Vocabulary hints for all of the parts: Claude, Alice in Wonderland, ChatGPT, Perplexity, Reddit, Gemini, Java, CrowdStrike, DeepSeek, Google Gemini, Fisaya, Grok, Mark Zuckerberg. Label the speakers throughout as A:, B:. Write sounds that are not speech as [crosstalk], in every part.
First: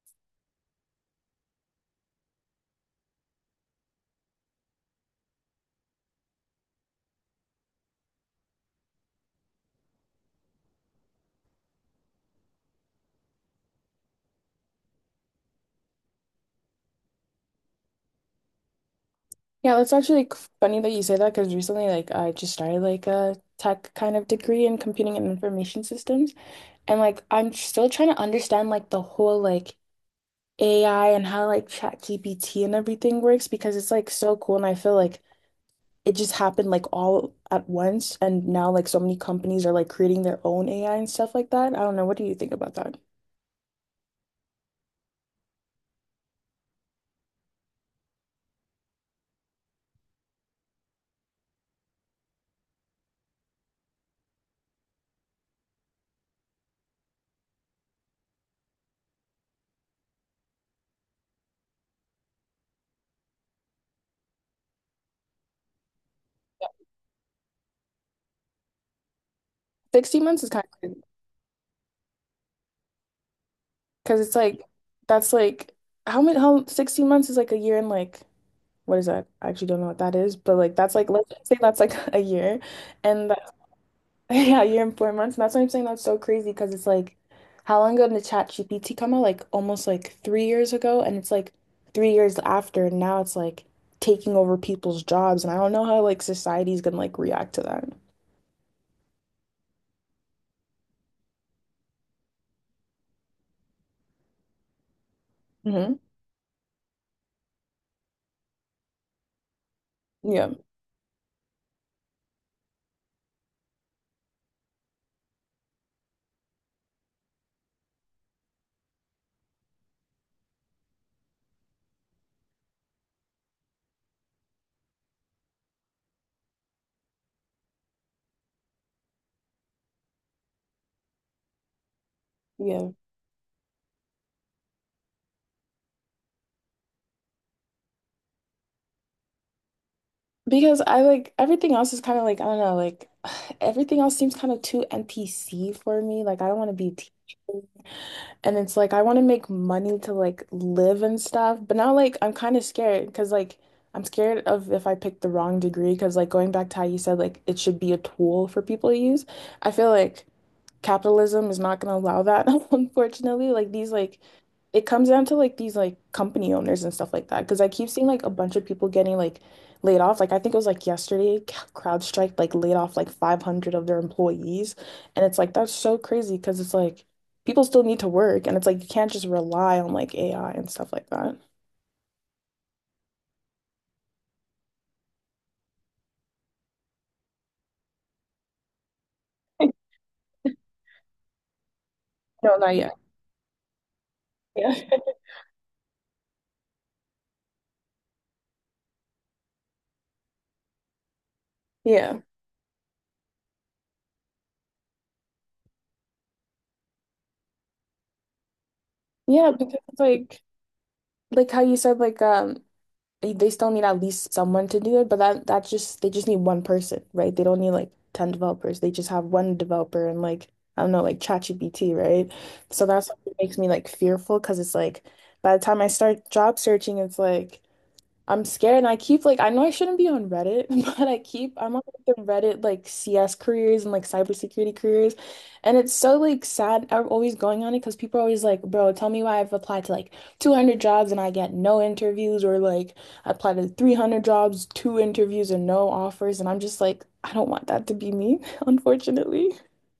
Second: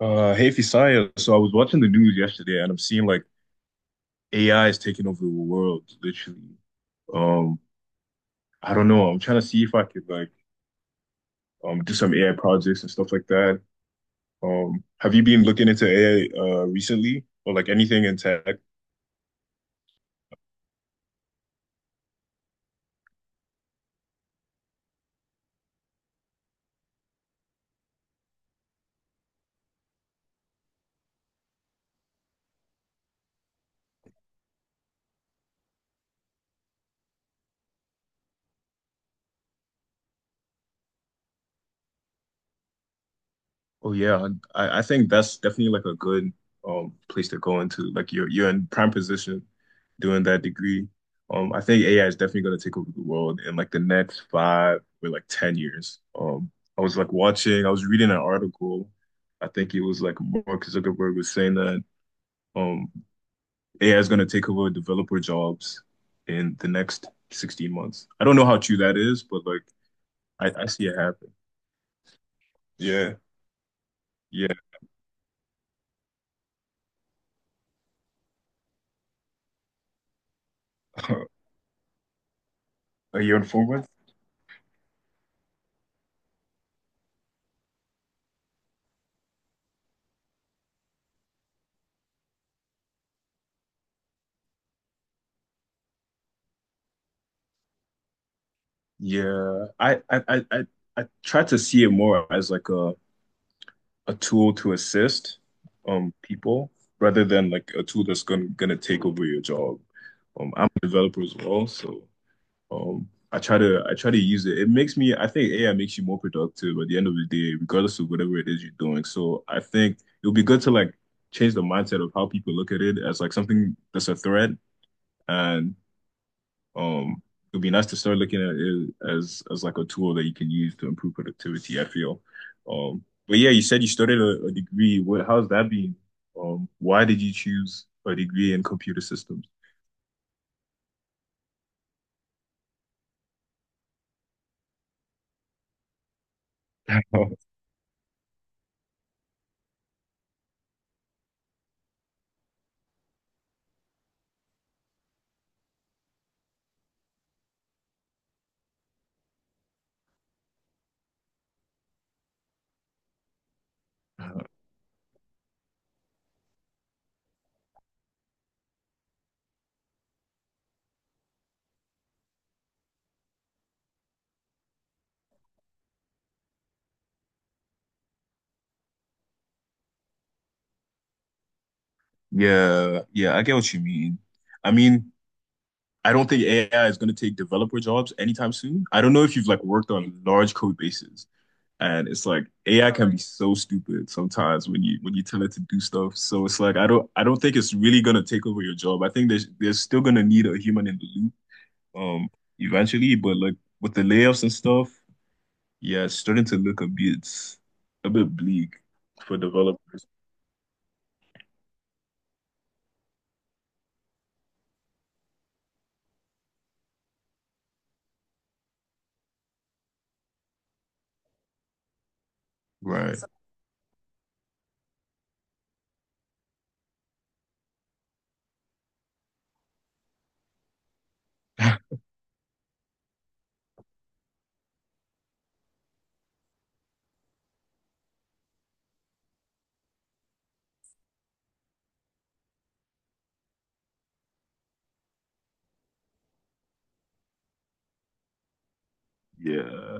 A: Hey Fisaya, so I was watching the news yesterday and I'm seeing like AI is taking over the world, literally. Um, I don't know. I'm trying to see if I could like do some AI projects and stuff like that. Have you been looking into AI recently or like anything in tech?
B: Yeah, that's actually funny that you say that because recently, I just started like a tech kind of degree in computing and information systems, and like, still trying to understand like the whole like AI and how like ChatGPT and everything works because it's like so cool, and I feel like it just happened like all at once, and now like so many companies are like creating their own AI and stuff like that. I don't know. What do you think about that?
A: Oh yeah, I think that's definitely like a good place to go into. Like you're in prime position doing that degree. I think AI is definitely going to take over the world in like the next five or like 10 years. I was like watching, I was reading an article. I think it was like Mark Zuckerberg was saying that um AI is going to take over developer jobs in the next 16 months. I don't know how true that is, but like
B: 16 months is
A: I,
B: kind
A: I see
B: of
A: it happen. Yeah,
B: because it's
A: yeah.
B: like that's like how many how 16 months is like a year and like. What is that? I actually don't know what that is, but like that's like let's
A: [laughs]
B: say that's like [laughs] a year,
A: Are
B: and
A: you
B: that's
A: informed?
B: [laughs] yeah, a year and 4 months. And that's why I'm saying that's so crazy because it's like how long ago did ChatGPT come out? Like almost like 3 years ago, and it's like 3 years after, and now it's like taking over people's jobs, and I don't know how like society's gonna like react to that.
A: Yeah, I I try to see it more as like a tool to assist
B: Hmm.
A: people rather than like a tool that's gonna take over your job.
B: Yeah,
A: I'm a developer as well, so I try to use it. It makes me I think AI makes you more productive at the end of the day, regardless of whatever it is you're doing. So I think it would be good to like change the mindset of how people look at it as like something that's a threat and um, it'd be nice to start looking at it as like a tool that you can use to improve productivity, I feel.
B: yeah.
A: But yeah, you said you started a degree. What, how's that been? Why did you choose a degree in computer systems?
B: Because I like everything else is kind of like I don't know, like [sighs] everything else seems kind of too NPC for me. Like I don't want to be a teacher.
A: [laughs]
B: And it's like I want to make money to like live and stuff, but now like I'm kind of scared because like I'm scared of if I pick the wrong degree because like going back to how you said like it should be a tool for people to use. I feel like capitalism is not going to allow that, [laughs] unfortunately. Like these like it comes down to like these like company owners and stuff like that. Because I keep seeing like a bunch of people getting like laid off. Like I think it was like yesterday, [laughs] CrowdStrike like laid off like 500 of their employees, and it's like that's so crazy because it's like people still need to work, and it's like you can't just rely on like AI and stuff like that.
A: Yeah, yeah, I get what you mean. I mean, I don't think AI is going to take developer jobs anytime soon. I don't know if you've like
B: [laughs]
A: worked on large code bases. And it's like
B: No, not
A: AI
B: yet.
A: can be totally so stupid sometimes
B: Yeah. [laughs]
A: when you tell it to do stuff. So it's like I don't think it's really gonna take over your job. I think there's still gonna need a human in the loop,
B: Yeah.
A: um eventually, but like with the layoffs and stuff, yeah, it's starting to look a bit bleak for
B: Yeah, because it's
A: developers.
B: like how you said like they still need at least someone to do it, but that's just they just need one person, right? They don't need like 10 developers. They just have one developer and like I don't know, like ChatGPT, right? So that's
A: Right. So
B: what makes me like fearful because it's like by the time I start job searching, it's like I'm scared and I keep like I know I shouldn't be on Reddit, [laughs] but I keep I'm on like, the Reddit like CS careers and like cybersecurity careers. And it's so like sad I'm always going on it because people are always like, bro, tell me why I've applied to like 200 jobs and I get no interviews or like I applied to 300 jobs, two interviews and no offers. And I'm just like, I don't want that to be me, [laughs] unfortunately.
A: yeah.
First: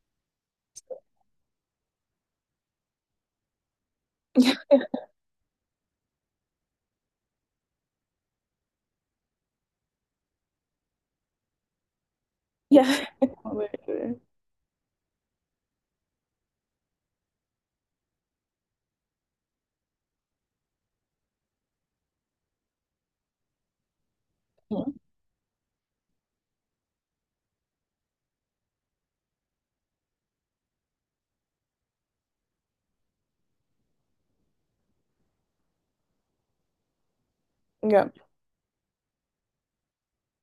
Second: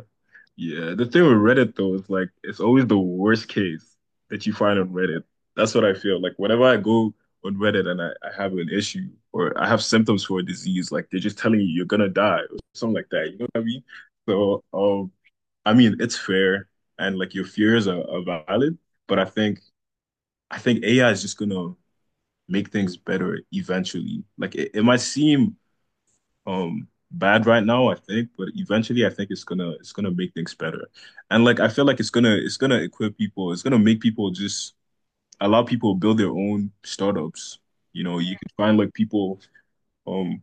A: Yeah, the thing with Reddit though is like it's always the worst case that you
B: Yeah.
A: find on Reddit. That's what I feel. Like whenever I go on Reddit and I have an issue or I have symptoms for a disease, like they're just telling you you're gonna die or something like
B: [laughs]
A: that. You know what I mean? So, I mean it's fair and like your fears are valid, but I think AI is just gonna make things better eventually. Like it might seem bad right now, I think, but eventually I think it's gonna make things better. And like I feel like it's gonna equip people, it's gonna make people just allow people to build their own startups. You
B: Yeah.
A: know, you can find like people um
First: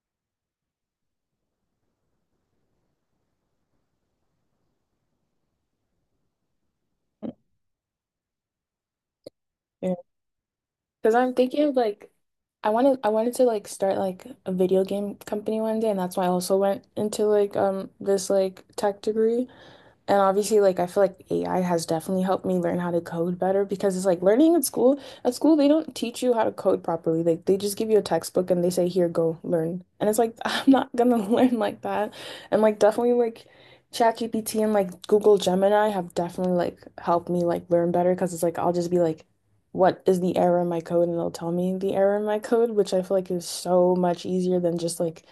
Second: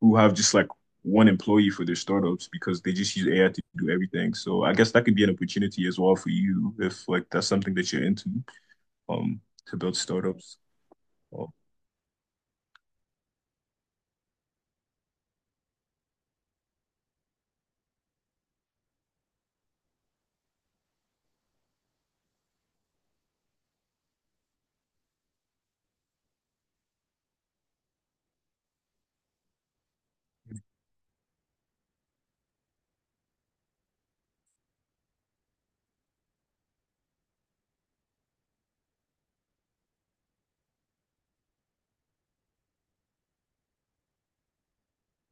A: who have just like one employee for their startups because they just use AI to do everything. So I guess that could be an opportunity as well for you if like that's something that you're into, um, to
B: Yeah.
A: build startups.
B: Because I'm
A: Oh,
B: thinking of like I wanted to like start like a video game company one day and that's why I also went into like this like tech degree. And obviously, like I feel like AI has definitely helped me learn how to code better because it's like learning at school. At school, they don't teach you how to code properly. Like they just give you a textbook and they say, "Here, go learn." And it's like [laughs] I'm not gonna [laughs] learn like that. And like definitely like ChatGPT and like Google Gemini have definitely like helped me like learn better because it's like I'll just be like, "What is the error in my code?" and it'll tell me the error in my code, which I feel like is so much easier than just like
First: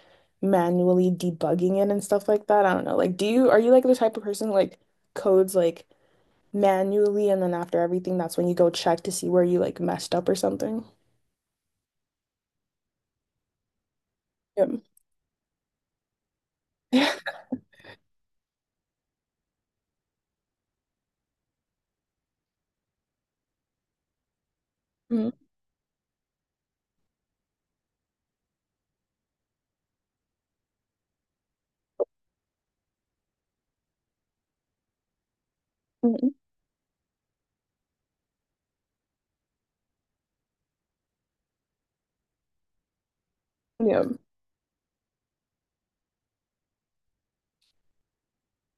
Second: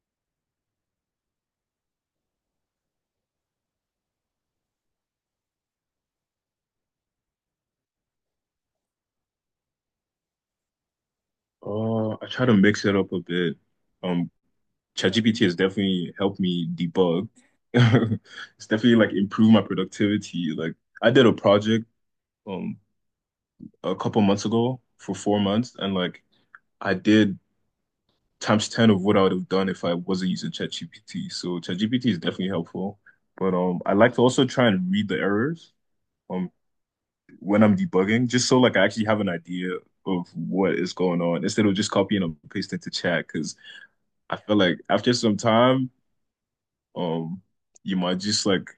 B: manually debugging it and stuff like that. I don't know. Like, do you are you like the type of person who, like codes like manually and then after everything, that's when you go check to see where you like messed up or something?
A: I try to mix it up a bit. Um,
B: Yep.
A: ChatGPT has definitely helped me debug.
B: [laughs]
A: [laughs] It's definitely like improved my productivity. Like I did a project um a couple months ago for
B: Mhm.
A: 4 months, and like I did times 10 of what I would have done if I wasn't using ChatGPT. So ChatGPT is definitely helpful. But I like to also try and read the errors
B: Mhm.
A: um when I'm debugging, just so like I actually have an idea of what is going on instead of just copying and pasting to chat. Because
B: Yep.
A: I feel like after some time, um you might just like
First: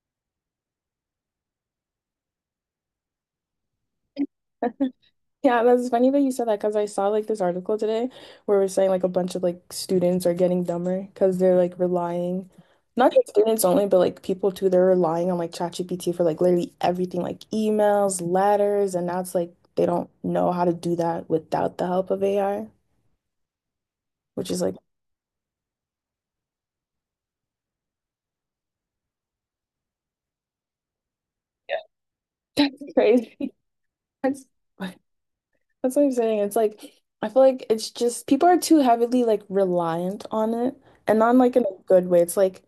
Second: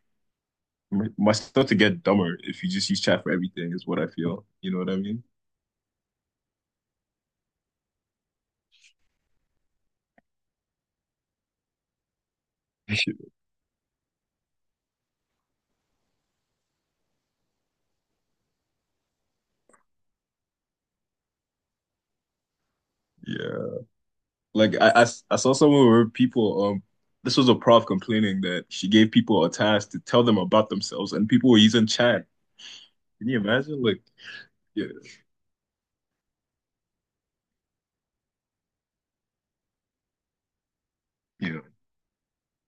A: might start to get dumber if you just use chat for everything, is what I feel. You know what I mean?
B: Yeah, that's funny that you said that because I saw like this article today where we're saying like a bunch of like students are getting dumber because they're like relying, not just
A: [laughs]
B: students only, but like people too. They're relying on like ChatGPT for like literally everything, like emails, letters, and now it's like they don't know how to do that without the help of AI,
A: Yeah.
B: which is like
A: Like I saw someone where people this was a prof complaining that she gave people a task to tell them about themselves and people were using chat.
B: [laughs] that's
A: Can
B: crazy.
A: you imagine? Like
B: That's
A: yeah,
B: that's what I'm saying. It's like I feel like it's just people are too heavily like reliant on it, and not in, like
A: yeah,
B: in a good way. It's like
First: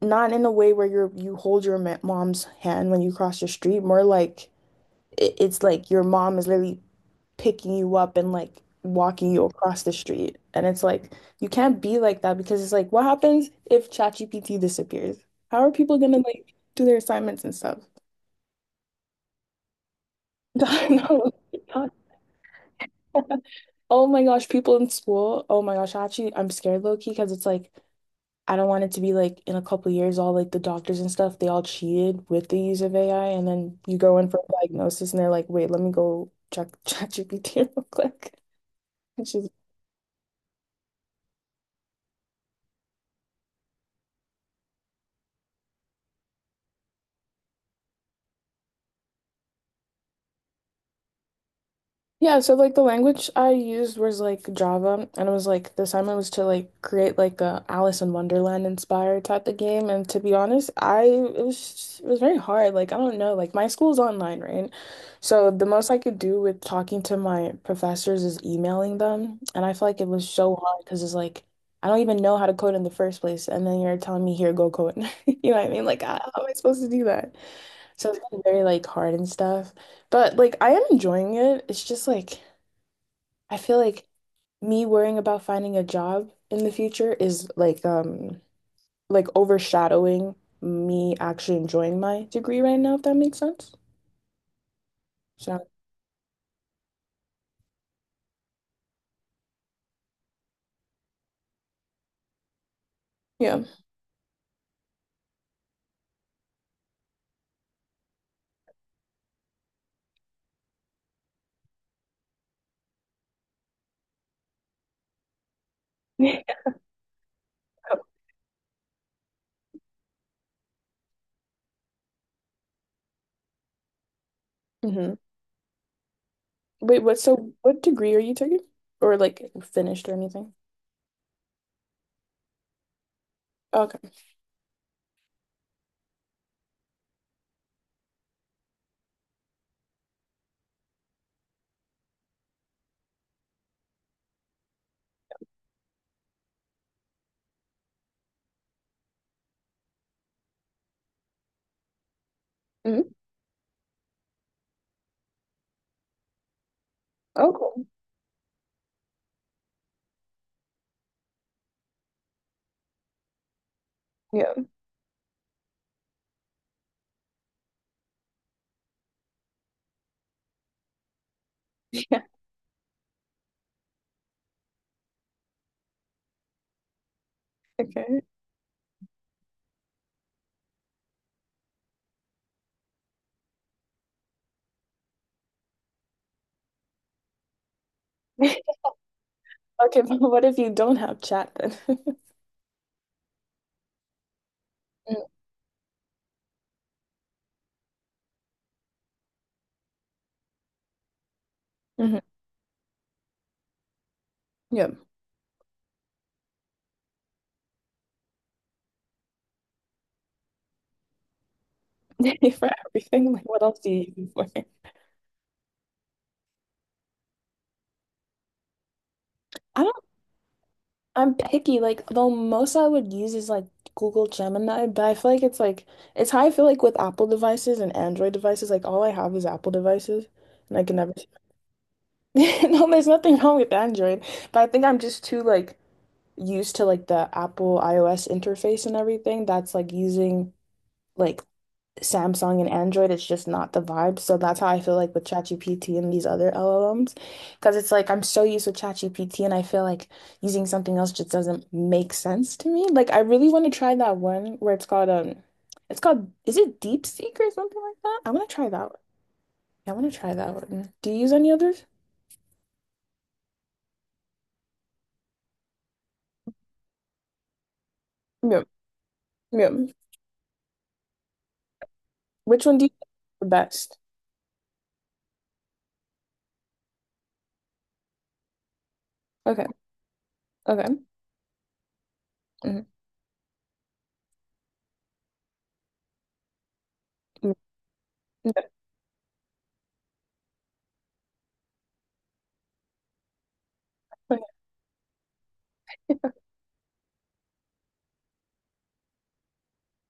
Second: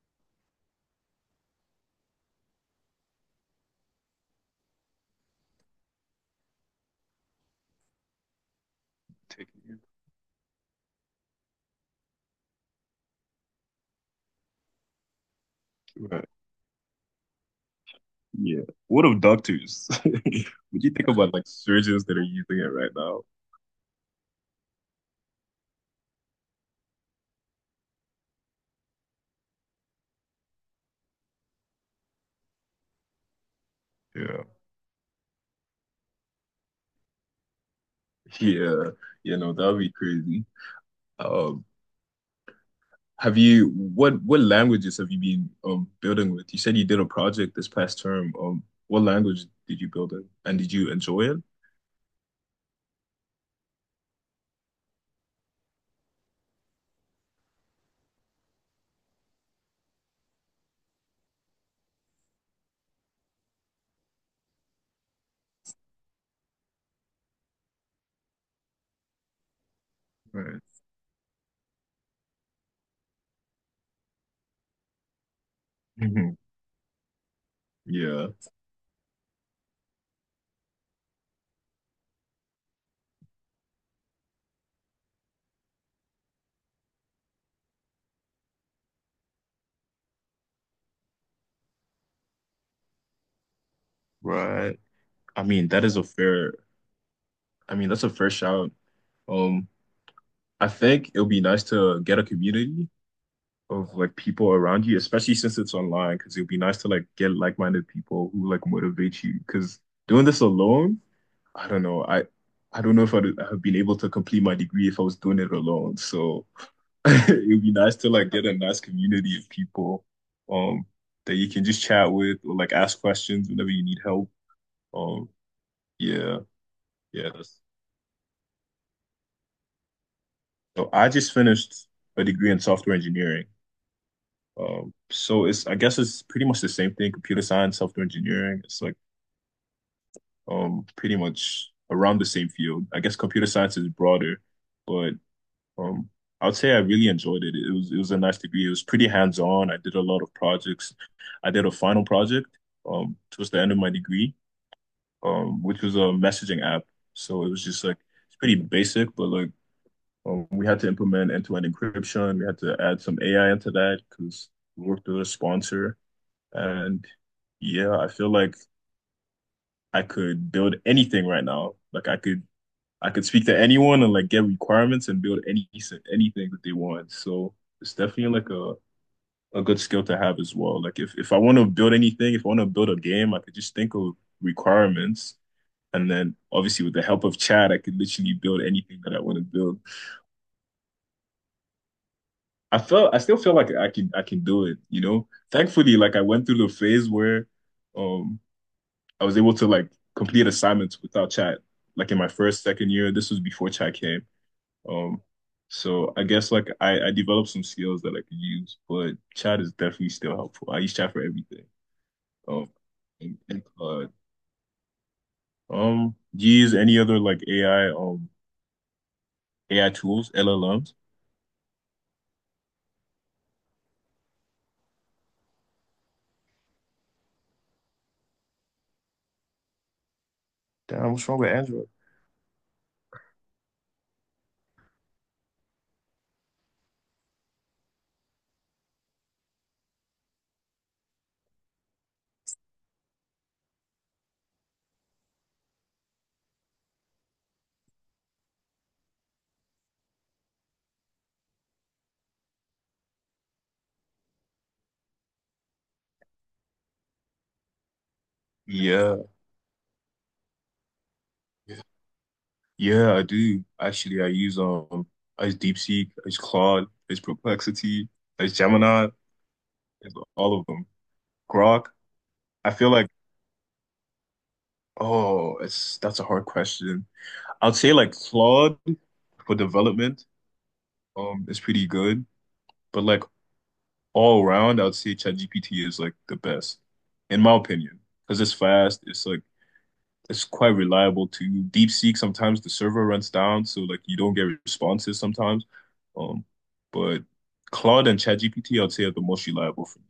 B: not in a way where you're you hold your mom's hand when you cross the street, more like it's like your mom is literally picking you up and like walking you
A: taking it.
B: across the street. And it's like you can't be like that because it's like what happens if ChatGPT disappears? How are people gonna
A: Right.
B: like do their assignments and stuff?
A: Yeah. What of doctors? [laughs] Would
B: [laughs]
A: you think
B: No.
A: about like surgeons that are using it right now?
B: Oh my gosh, people in school. Oh my gosh, actually, I'm scared low key because it's like I don't want it to be like in a couple years, all like the doctors and stuff, they all cheated with the use of AI. And then you go in for
A: Yeah.
B: a diagnosis and they're like, wait, let me go check [laughs] ChatGPT real quick.
A: Yeah.
B: Which
A: Yeah,
B: is
A: no, that would be crazy. Um have you what languages have you been building with? You said you did a project this past term. What language did you build in and did you enjoy it?
B: Yeah, so like the language I used was like Java, and it was like the assignment was to like create like a Alice in Wonderland inspired type of game. And to be honest, I it was very hard. Like I don't know, like my school's online, right? So the most I could do with talking to my professors is emailing them, and I feel like it was so
A: Right.
B: hard because it's like I don't even know how to code in the first place, and then you're telling me here, go code. [laughs] You know what I mean? Like, how am
A: [laughs]
B: I supposed to do that? So it's
A: Yeah,
B: been very like hard and stuff. But like I am enjoying it. It's just like I feel like me worrying about finding a job in the future is like overshadowing me actually enjoying my degree right now, if that makes sense.
A: right. I
B: So
A: mean, that is a fair, I mean, that's a fair shout. Um, I think it'll be nice to get a community
B: yeah.
A: of like people around you, especially since it's online, because it'll be nice to like get like-minded people who like motivate you. Because doing this alone, I don't know. I don't know if I'd have been able to complete my degree if I was doing it alone. So
B: [laughs]
A: [laughs] it'd be nice to like get a nice community of people, um, that you can just chat with or like ask questions whenever you need help.
B: Hmm.
A: Um, yeah,
B: Wait, what
A: yeah,
B: so
A: that's
B: what degree are you taking? Or like finished or anything?
A: So I just finished a degree in software engineering.
B: Okay.
A: So it's I guess it's pretty much the same thing, computer science, software engineering. It's like pretty much around the same field. I guess computer science is broader, but um I would say I really enjoyed it. It was a nice degree. It was pretty hands-on. I did a lot of projects. I did a final project
B: Hmm.
A: towards the end of my degree, which was a messaging app. So it
B: Oh,
A: was just
B: cool.
A: like it's pretty basic, but like we had to implement end-to-end encryption. We had to add some AI into that because
B: Yeah.
A: we worked with a sponsor. And yeah, I feel like I could build anything right now.
B: [laughs]
A: Like
B: Yeah.
A: I could speak to anyone and like get requirements and build any anything that they want. So it's
B: Okay.
A: definitely like a good skill to have as well. Like if I want to build anything, if I want to build a game, I could just think of requirements and then obviously with the help of chat, I could literally build
B: [laughs]
A: anything that I want to build.
B: Okay, but what if you don't have chat then?
A: I still feel like I can do it, you know.
B: [laughs]
A: Thankfully, like I went through the phase where um I was able to like complete assignments without chat. Like in
B: Mm-hmm.
A: my first, second year, this was before chat came.
B: Yeah.
A: Um so I guess like I developed some skills that I could use, but chat is definitely still helpful. I use chat for everything.
B: [laughs] For
A: Um
B: everything,
A: and,
B: like what
A: and
B: else do you
A: Claude.
B: use it for?
A: Do you use any other like
B: I
A: AI
B: don't,
A: tools, LLMs?
B: I'm picky. Like, the most I would use is like Google Gemini, but I feel like, it's how I feel like with Apple devices and Android devices. Like, all I have is Apple devices, and I can never,
A: Damn, what's wrong with Android?
B: [laughs] no, there's nothing wrong with Android, but I think I'm just too like used to like the Apple iOS interface and everything that's like using. Like. Samsung and Android, it's just not the vibe. So that's how I feel like with ChatGPT and these other LLMs. Because it's like I'm so used with ChatGPT and I feel like using something else just doesn't make sense to me. Like I really want to try that one where it's called is it DeepSeek or something like that? I want to try that one.
A: Yeah.
B: I want to try that one. Do you use any others?
A: Yeah, I do. Actually, I use DeepSeek, I use Claude, I use Perplexity, I use
B: Yeah.
A: Gemini, I
B: Yeah.
A: use all of them. Grok.
B: Which
A: I
B: one do you
A: feel
B: think
A: like
B: is the best?
A: oh, it's that's a hard question. I'd say like Claude for
B: Okay.
A: development
B: Okay.
A: is pretty good,
B: Mhm.
A: but like all around, I'd say ChatGPT is like the best in my opinion because it's fast. It's like it's quite reliable too. DeepSeek, sometimes the server runs down, so like you don't
B: Mhm.
A: get responses sometimes. Um, but Claude and ChatGPT, I'd say are the most reliable for me.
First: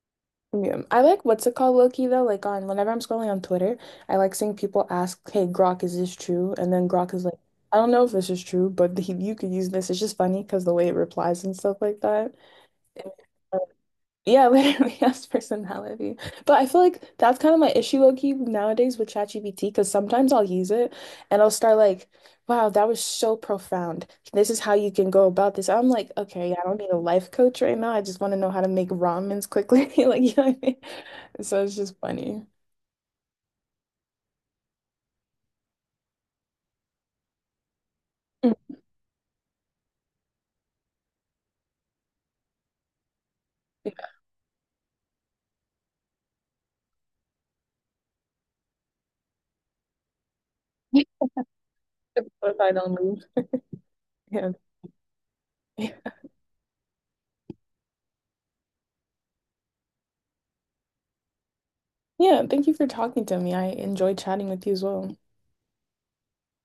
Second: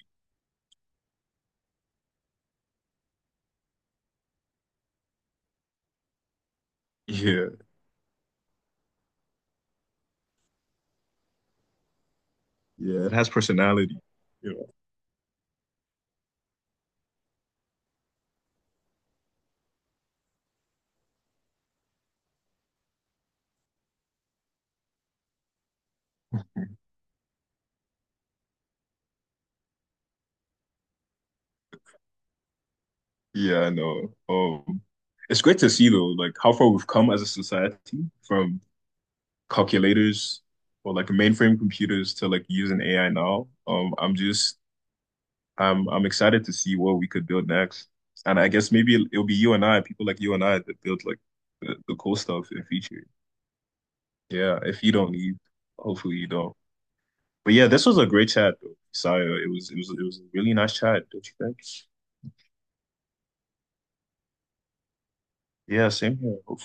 B: Yeah. I like what's it called, Loki, though. Like on whenever I'm scrolling on Twitter, I like seeing people ask, "Hey, Grok, is this true?" And then Grok is like,
A: Yeah,
B: "I don't know if this is true, but he, you could use this." It's just funny because the way it replies and stuff like that.
A: yeah, it has personality.
B: Yeah, [laughs]
A: You
B: literally has personality. But I feel like that's kind of my issue low key nowadays with ChatGPT because sometimes I'll use it and I'll start like, wow, that was so profound. This is how you can go about this. I'm like,
A: know.
B: okay, I don't need a life coach right now. I just want to know how to make ramens quickly. [laughs] Like, you know what I mean? So it's just funny.
A: Yeah, I know. It's great to see though, like how far we've come as a society
B: Mm.
A: from calculators or like mainframe computers to like using AI now.
B: Yeah,
A: I'm just I'm excited to see what we could build next. And I guess maybe it'll be you and I, people like you and I that build like the cool stuff
B: if
A: in
B: I don't
A: future.
B: move. Yeah.
A: Yeah, if you don't leave, hopefully
B: [laughs]
A: you don't. But yeah, this was a great chat though, Saya. It was a really nice chat, don't you think?
B: Yeah, thank you for talking to me. I enjoyed chatting with you as well.
A: Yeah, same here.